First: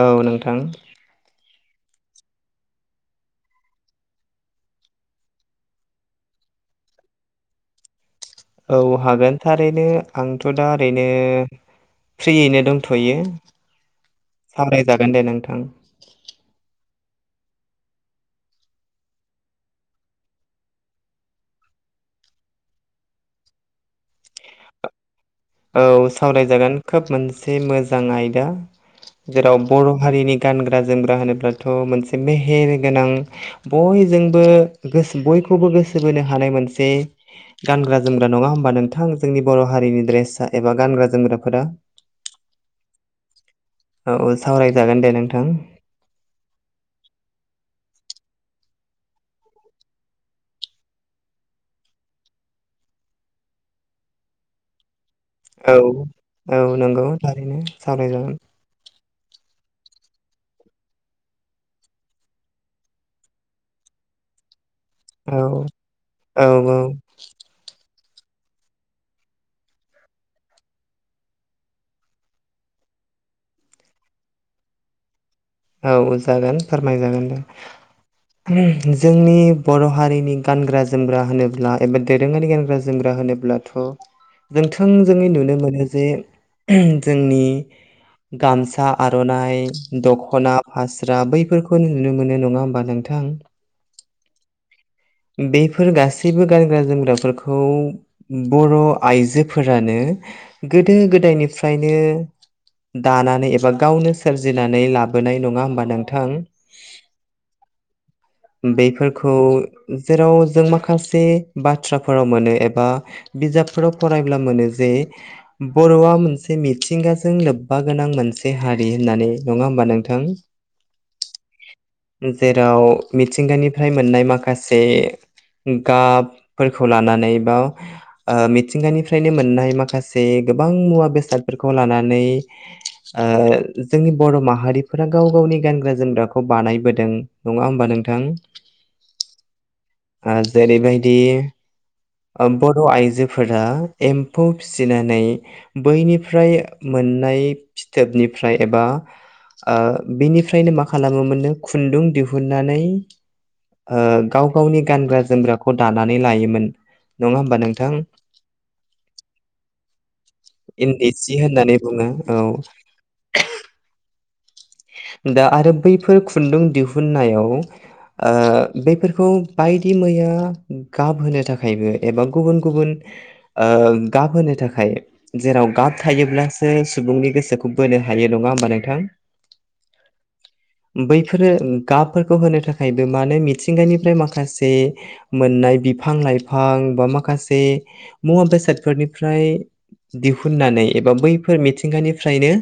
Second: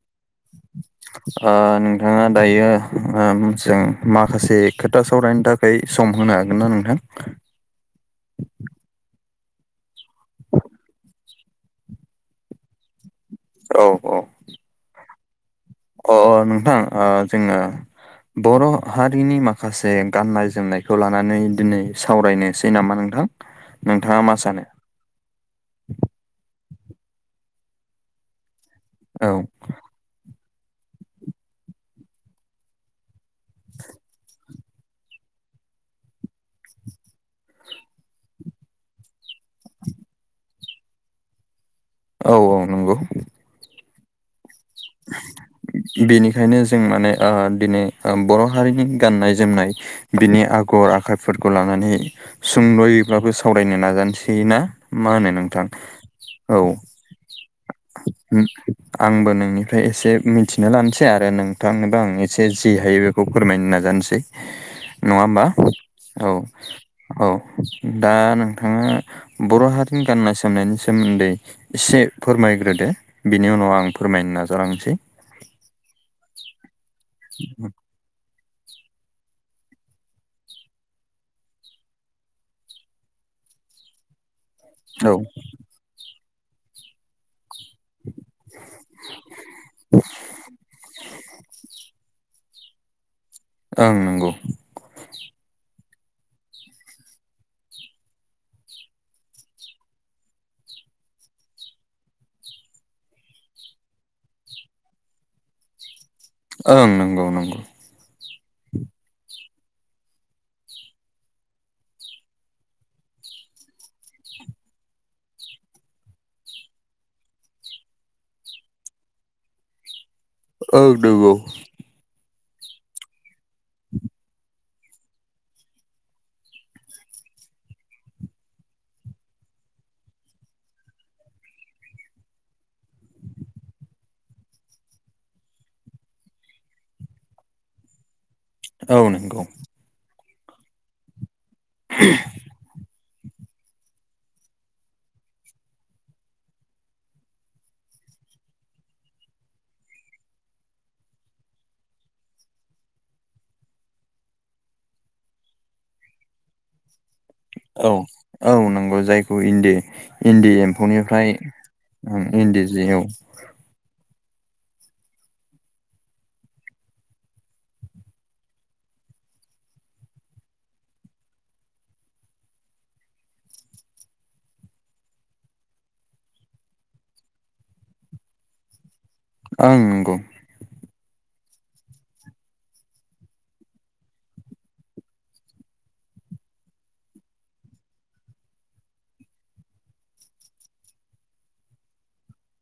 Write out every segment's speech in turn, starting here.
औ नोंथां। ओ नोंथाङा दायो ओ जों माखासे खोथा सावरायनो थाखाय दायो सम होनो हागोन ना नोंथां? औ हागोन थारैनो आंथ' दा ओरैनो फ्रियैनो दंथ'यो औ सावरायजागोन दे नोंथां अ अ नोंथां आ जोङो बर' हारिनि माखासे गाननाय जोमनायखौ लानानै दिनै सावरायनो सै नामा नोंथां नोंथाङा मा सानो औ सावरायजागोन खोब मोनसे मोजां आयदा औ जेराव बर' हारिनि गानग्रा जोमग्रा होनोब्लाथ' मोनसे मेहेरगोनां बयजोंबो बयखौबो गोसो बोनो हानाय मोनसे गानग्रा जोमग्रा नङा होमबा नोंथां जोंनि बर' हारिनि ड्रेसा एबा गानग्रा जोमग्राफोरा औ औ नंगौ औ औ सावरायजागोन दे नोंथां बेनिखायनो जों माने आ दिनै बर' हारिनि गाननाय जोमनाय बिनि आगर आखाइफोरखौ लानानै सुंद'यैबाबो सावरायनो नाजानोसै ना मा होनो नोंथां औ औ नंगौ थारैनो सावरायजागोन आंबो नोंनि ओमफ्राय एसे मिथिना लानोसै आरो नोंथांनोबो आं एसे जि हायो बेखौ फोरमायनो नाजानोसै नङा औ होमबा औ औ दा नोंथाङा बर' हारिनि गाननाय जोमनायनि सोमोन्दै एसे फोरमायग्रोदो बिनि उनाव आं फोरमायनो नाजालांनोसै औ जागोन फोरमाय जागोन दे जोंनि बर' हारिनि गानग्रा जोमग्रा होनोब्ला एबा दोरोङारि गानग्रा जोमग्रा होनोब्लाथ' जों औ थोंजोङै नुनो मोनो जे जोंनि गामसा आर'नाइ द खना फास्रा बैफोरखौ नुनो मोनो नङा होमबा नोंथां ओं नंगौ बेफोर गासैबो गानग्रा जोमग्राफोरखौ बर' आइजोफोरानो गोदो गोदायनिफ्रायनो दानानै एबा गावनो सोरजिनानै लाबोनाय नङा होमबा नोंथां ओं नंगौ नंगौ बेफोरखौ जेराव जों माखासे बाथ्राफोराव मोनो एबा बिजाबफोराव फरायब्ला मोनो जे बर'आ मोनसे मिथिंगाजों लोब्बा गोनां मोनसे हारि होननानै नङा होमबा नोंथां औ नंगौ जेराव मिथिंगानिफ्राय मोननाय माखासे गाबफोरखौ लानानै बा ओ मिथिंगानिफ्रायनो मोननाय माखासे गोबां मुवा बेसादफोरखौ लानानै [inaudible] जोंनि बर' माहारिफोरा गाव गावनि गानग्रा जोमग्राखौ बानायबोदों नङा होमबा नोंथां औ नंगौ आ जेरै बायदि [unintelligible] बर' आइजोफोरा एम्फौ फिसिनानै बैनिफ्राय मोननाय फिथोबनिफ्राय एबा बिनिफ्रायनो मा खालामोमोननो खुन्दुं दिहुननानै ओ गाव गावनि गानग्रा जोमग्राखौ दानानै लायोमोन नङा होमबा औ नोंथां औ नंगौ जायखौ इन्दि इन्दि इन्दि एम्फौनिफ्राय सि होननानै बुङो उम औ इन्दि दा आरो बैफोर खुन्दुं दिहुननायाव आ बेफोरखौ बायदि मैया गाबहोनो थाखायबो एबा गुबुन गुबुन गाबहोनो थाखाय जेराव गाब थायोब्लासो सुबुंनि गोसोखौ बोनो हायो नङा होमबा नोंथां? ओं नंगौ। बैफोरो गाबफोरखौ होनो थाखायबो मानो मिथिंगानिफ्राय माखासे। मोननाय बिफां लाइफां बा माखासे मुवा बेसादफोरनिफ्राय दिहुननानै एबा बैफोर मिथिंगानिफ्रायनो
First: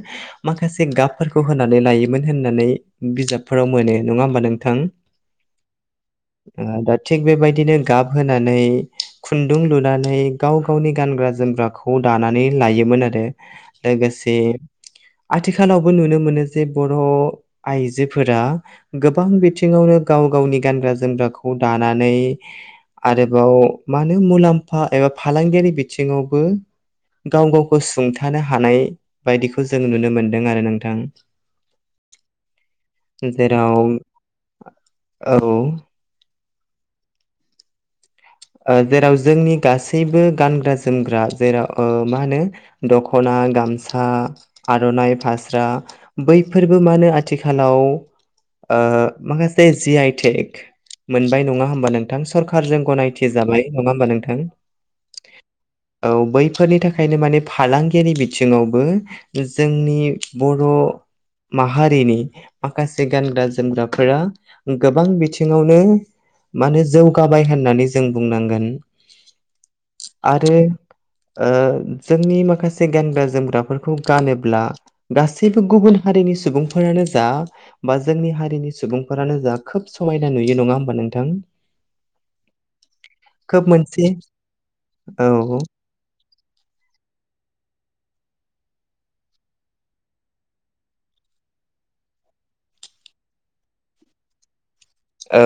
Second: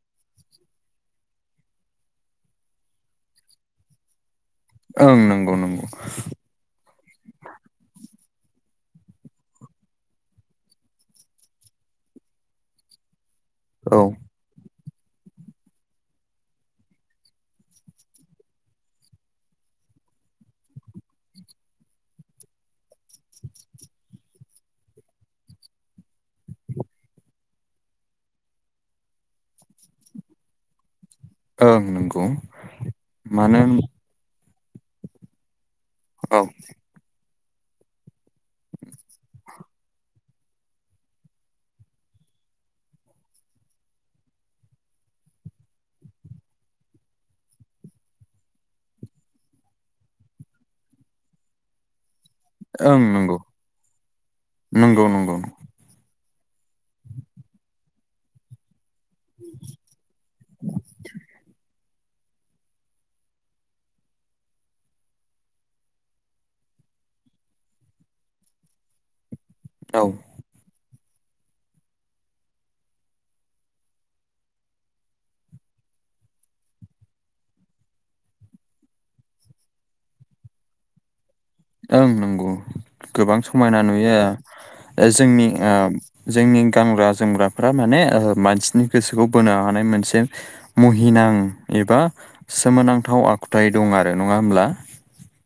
माखासे गाबफोरखौ होनानै लायोमोन होननानै बिजाबफोराव मोनो नङा होमबा नोंथां। ओं नंगौ नंगौ‌। दा थिग बेबायदिनो गाब होनानै। खुन्दुं लुनानै गाव गावनि गानग्रा जोमग्राखौ दानानै लायोमोन आरो। औ लोगोसे आथिखालावबो नुनो मोनो। से बर' आइजोफोरा गोबां बिथिङावनो गाव गावनि गानग्रा जोमग्राखौ दानानै आरोबाव मा होनो मुलाम्फा एबा फालांगियारि बिथिङावबो गाव गावखौ सुंथानो हानाय बायदिखौ जों नुनो मोनदों आरो नोंथां। ओं नंगौ। मानो जेराव औ। औ। जेराव जोंनि गासैबो गानग्रा जोमग्रा जेराव ओ मा होनो। दख'ना गामसा आर'नाइ फास्रा बैफोरबो मानो आथिखालाव ओ माखासे जि आइ टेक मोनबाय नङा होमबा नोंथां सरखारारजों ओं गनाय मिथि नंगौ जाबाय नङा होमबा नोंथां। नंगौ नंगौ औ बैफोरनि थाखायनो माने फालांगियारि बिथिङावबो जोंनि बर' माहारिनि माखासे गानग्रा जोमग्राफोरा। गोबां बिथिङावनो माने जौगाबाय होननानै जों बुंनांगोन औ आरो जोंनि माखासे गानग्रा जोमग्राफोरखौ गानोब्ला। गासैबो गुबुन हारिनि सुबुंफोरानो जा बा जोंनि हारिनि सुबुंफोरानो जा खोब समायना नुयो नङा होमबा नोंथां। ओं नंगौ गोबां खोब समायना मोनसे नुयो ओ जोंनि औ ओ जोंनि गानग्रा जोमग्राफोरा माने मानसिनि गोसोखौ बोनो हानाय मोनसे मुहिनां एबा सोमोनांथाव आखुथाय दं आरो नङा होमब्ला औ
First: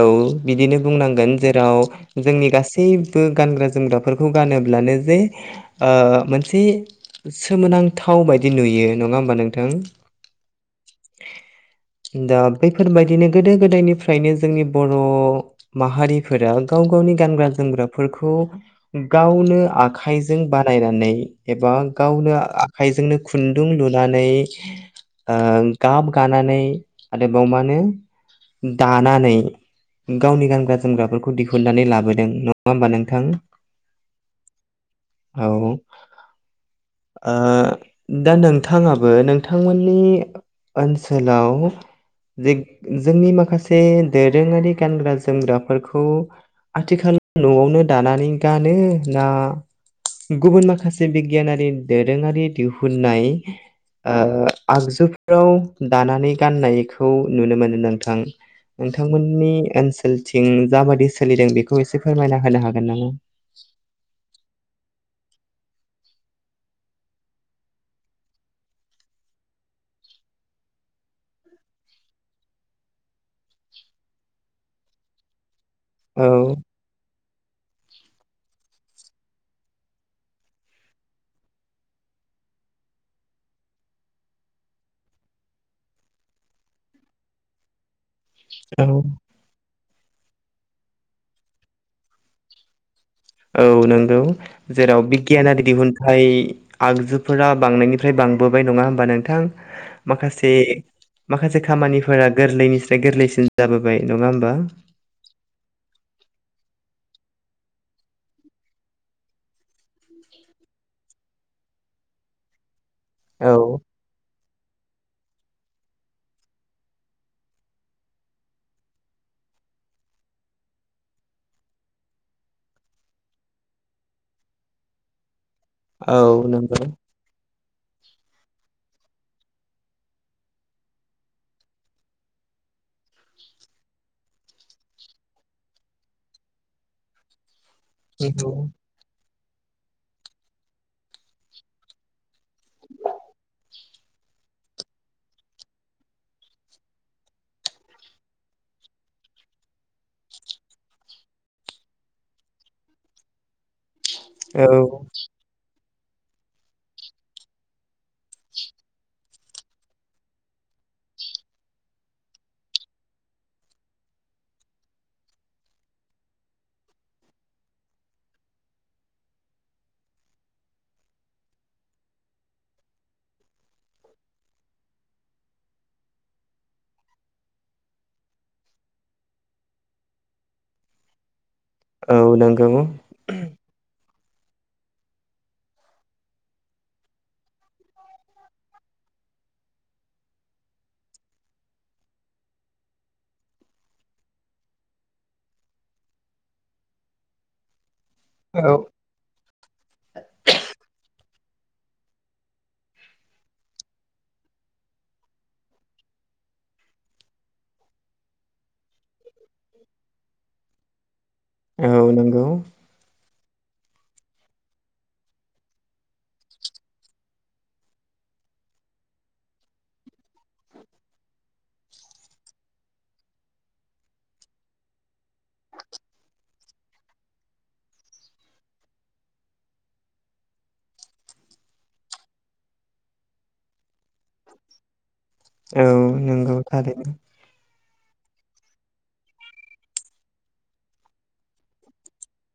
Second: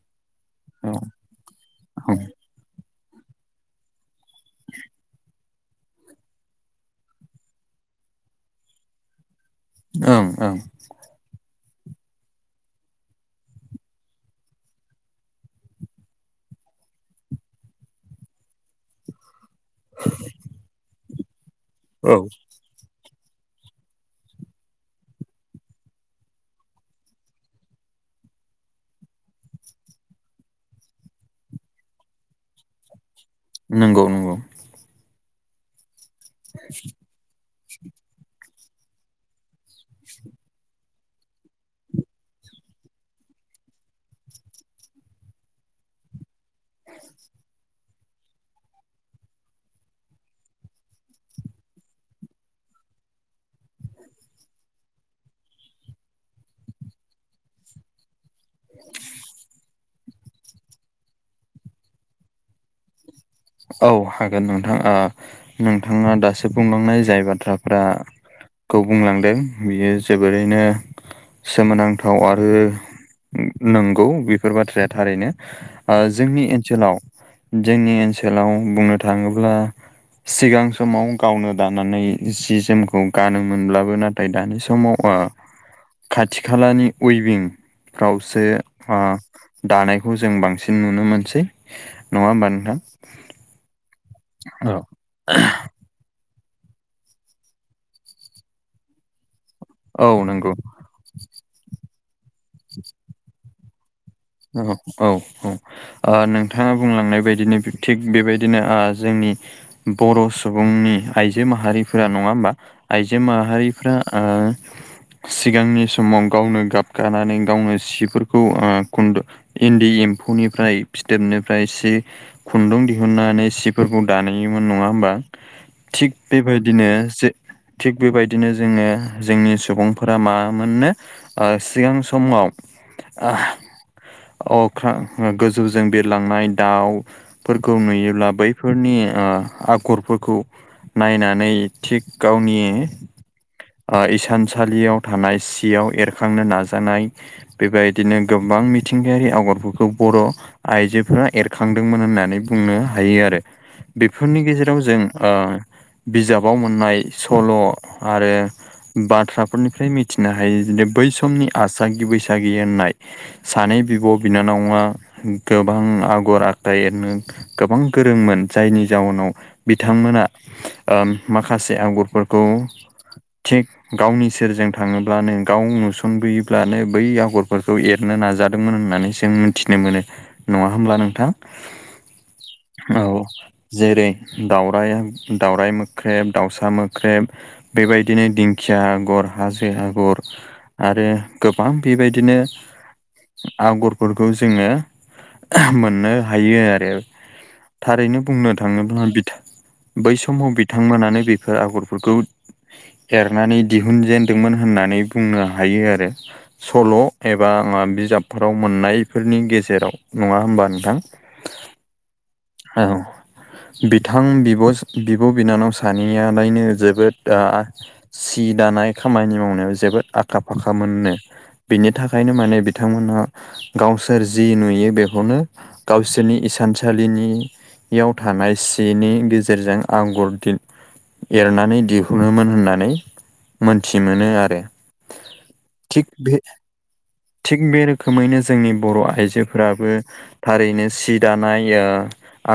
बिदिनो औ बुंनांगोन जेराव ओं जोंनि गासै बो गानग्रा जोमग्राफोरखौ गानोब्लानो जे मोनसे। सोमोनांथाव बायदि नुयो नङा होमबा नोंथां। ओं ओं दा बैफोरबायदिनो गोदो गोदायनिफ्रायनो जोंनि बर' माहारिफोरा गाव गावनि गानग्रा जोमग्राफोरखौ गावनो आ आखाइजों बानायनानै एबा औ गावनो आखाइजोंनो खुनदुं लुनानै ओ गाब गानानै आरो बेयाव मानो दानानै। गावनि गानग्रा जोमग्राफोरखौ दिहुननानै लाबोदों नङा होमबा नोंथां। नंगौ नंगौ। औ। [inaudible] ओ दा नोंथाङाबो नोंथांमोननि ओनसोलाव जे जोंनि माखासे दोरोङारि गानग्रा जोमग्राफोरखौ आथिखाल न'आवनो दानानै गानो ना गुबुन माखासे बिगियानारि दोरोङारि दिहुननाय आगजुफोराव दानानै गाननायखौ नुनो मोनो नोंथां नोंथांमोननि ओनसोलथिं जाबादि सोलिदों बेखौ एसे फोरमायना होनो हागोन नामा औ हागोन नोंथां नोंथाङा दासो बुंलांनाय जाय बाथ्राफ्रा खौ बुंलांदों बियो जोबोरैनो सोमोनांथाव आरो नंगौ बेफोर बाथ्राया थारैनो जोंनि औ ओनसोलाव जोंनि ओनसोलाव बुंनो थाङोब्ला सिगां समाव गावनो दानानै जि जोमखौ गानोमोनब्लाबो ना नाथाय दानि समाव आ खाथि खालानि उइभिं रावसे औ मा दानायखौ जों बांसिन नुनो मोनसै नङा होमबा नोंथां औ नंगौ जेराव बिगियान आरि दिहुन माय आगजुफोरा बांनायनिफ्राय बांबोबाय नङा होमबा नोंथां औ नंगौ माखासे माखासे खामानिफोरा गोरलैनि गोरलैसिन जाबोबाय नङा होमबा औ औ औ नोंथाङा बुंलांनाय बायदिनो थिग बेबायदिनो जोंनि बर' सुबुंनि आइजो माहारिफोरा नङा होमबा आइजो औ माहारिफ्रा सिगांनि समाव गावनो गाब गानानै गावनो सिफोरखौ खुन्दु इन्दि एम्फौनिफ्राय फिथोबनिफ्राय एसे खुन्दुं दिहुननानै सिफोरखौ दानायोमोन नङा होमबा थिग औ नंगौ बेबायदिनो जे थिग बेबायदिनो जोङो जोंनि सुबुंफोरा मा मोननो ओ सिगां समाव अ गोजौजों बिरलांनाय दाउ फोरखौ नुयोब्ला बैफोरनि आगर फोरखौ नायनानै थिग गावनि इसानसालियाव थानाय सियाव एरखांनो नाजानाय बेबायदिनो गोबां मिथिंगायारि आगरफोरखौ बर' आइजोफोरा एरखांदोंमोन होननानै बुंनो हायो आरो बेफोरनि औ गेजेराव जों ओम बिजाबाव मोननाय सल' आरो बाथ्राफोरनिफ्राय मिथिनो हायोदि बै समनि आसागि बैसागि होननाय सानै बिब' बिनानावा गोबां आगर आखाइ एरनो गोबां गोरोंमोन जायनि जाउनाव बिथांमोना उम माखासे आगरफोरखौ थिग गावनि सेरजों थाङोब्लानो गाव नुसनबोयोब्लानो बै आगरफोरखौ एर नाजादोंमोन होननानै जों मिथिनो मोनो नङा होमब्ला नोंथां औ नंगौ औ जेरै दावराय दाउराय मोख्रेब दाउसा मोख्रेब बेबायदिनो दिंखिया आगर हाजो आगर आरो गोबां बेबायदिनो आगरफोरखौ जोङो मोननो हायो आरो थारैनो बुंनो औ थाङोब्ला बै समाव बिथांमोनानो बेफोर आगरफोरखौ एरनानै दिहुनजेनदोंमोन होननानै बुंनो हायो आरो सल' एबा आंहा बिजाबफोराव मोननायफोरनि गेजेराव नङा होमबा नोंथां औ नंगौ औ बिथां बिब' बिनानाव सानैयालायनो जोबोद सि दानाय खामानि मावनायाव जोबोद आखा फाखा मोनो बिनि थाखायनो माने बिथांमोनहा गावसोर जि नुयो बेखौनो गावसोरनि इसानसालिनि याव थानाय सिनि गेजेरजों आगर दिन एरनानै दिहुनोमोन होननानै मोनथि मोनो आ औ नंगौ थारै थिग बे रोखोमैनो जोंनि बर' आइजोफोराबो थारैनो सि दानाया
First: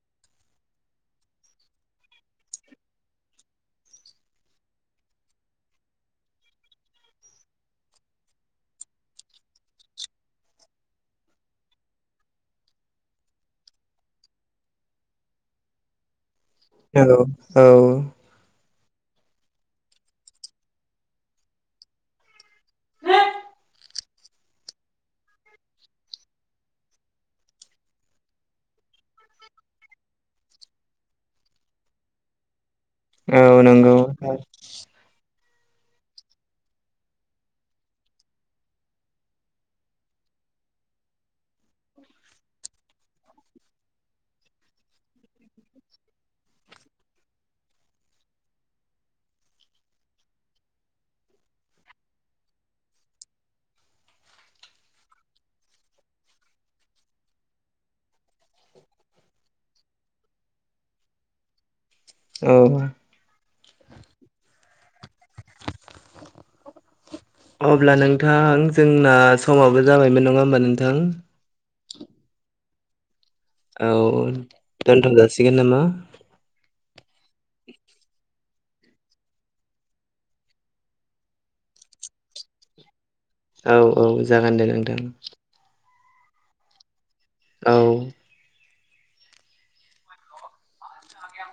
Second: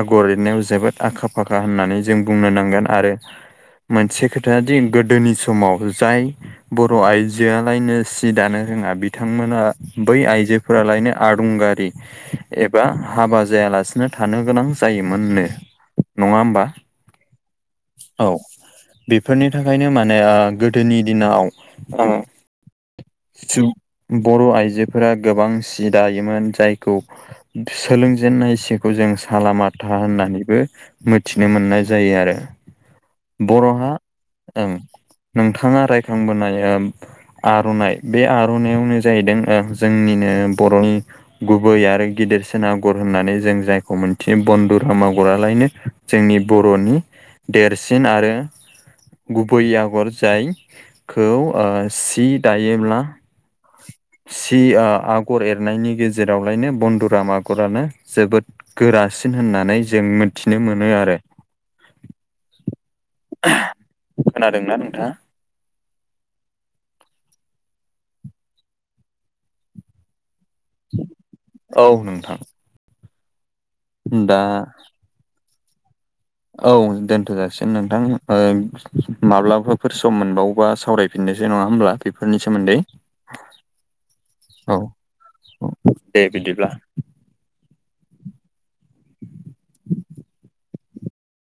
आगर लिरनायाव जोबोद आखा फाखा होननानै जों बुंनो नांगोन आरो मोनसे खोथा दि गोदोनि समाव जाय बर' आइजोआलायनो सि दानो रोङा बिथांमोना बै आइजोफोरा लायनो आदुंगारि एबा हाबा जायालासिनो थानो गोनां जायोमोननो नङा होमबा औ औ औ बेफोरनि थाखायनो माने आ गोदोनि दिनाव औ सु बर' आइजोफोरा गोबां सि दायोमोन जायखौ सोलों जेनन्नाय सेखौ जों सालामाथा होननानैबो मिथिनो मोननाय जायो आरो औ बर'हा नंगौ ओं नोंथाङा रायखांबोनाय आर'नाइ बे आर'नाइयावनो जाहैदों ओ जोंनिनो बर'नि गुबै आरो गिदिरसिन आगर होननानै जों जायखौ मोनथि बन्दुराम आगरालायनो जोंनि बर'नि देरसिन आरो गुबै आगर जायखौ ओ सि दायोब्ला सि आगर एरनायनि गेजेरावलायनो बन्दुराम आगरानो जोबोद गोरासिन होननानै जों मिथिनो मोनो आरो औ खोनादोंना नोंथाङा अब्ला नोंथां जोंना समाबो जाबायमोन नङा होमबा नोंथां औ नोंथां औ दा दोनथ' जासिगोन नामा औ दोनथ'जासिनो नोंथां ओ माब्लाबाफोर सम मोनबावोबा सावरायफिननोसै नङा होमब्ला बेफोरनि सोमोन्दै औ औ जागोन दे औ नोंथां औ दे बिदिब्ला औ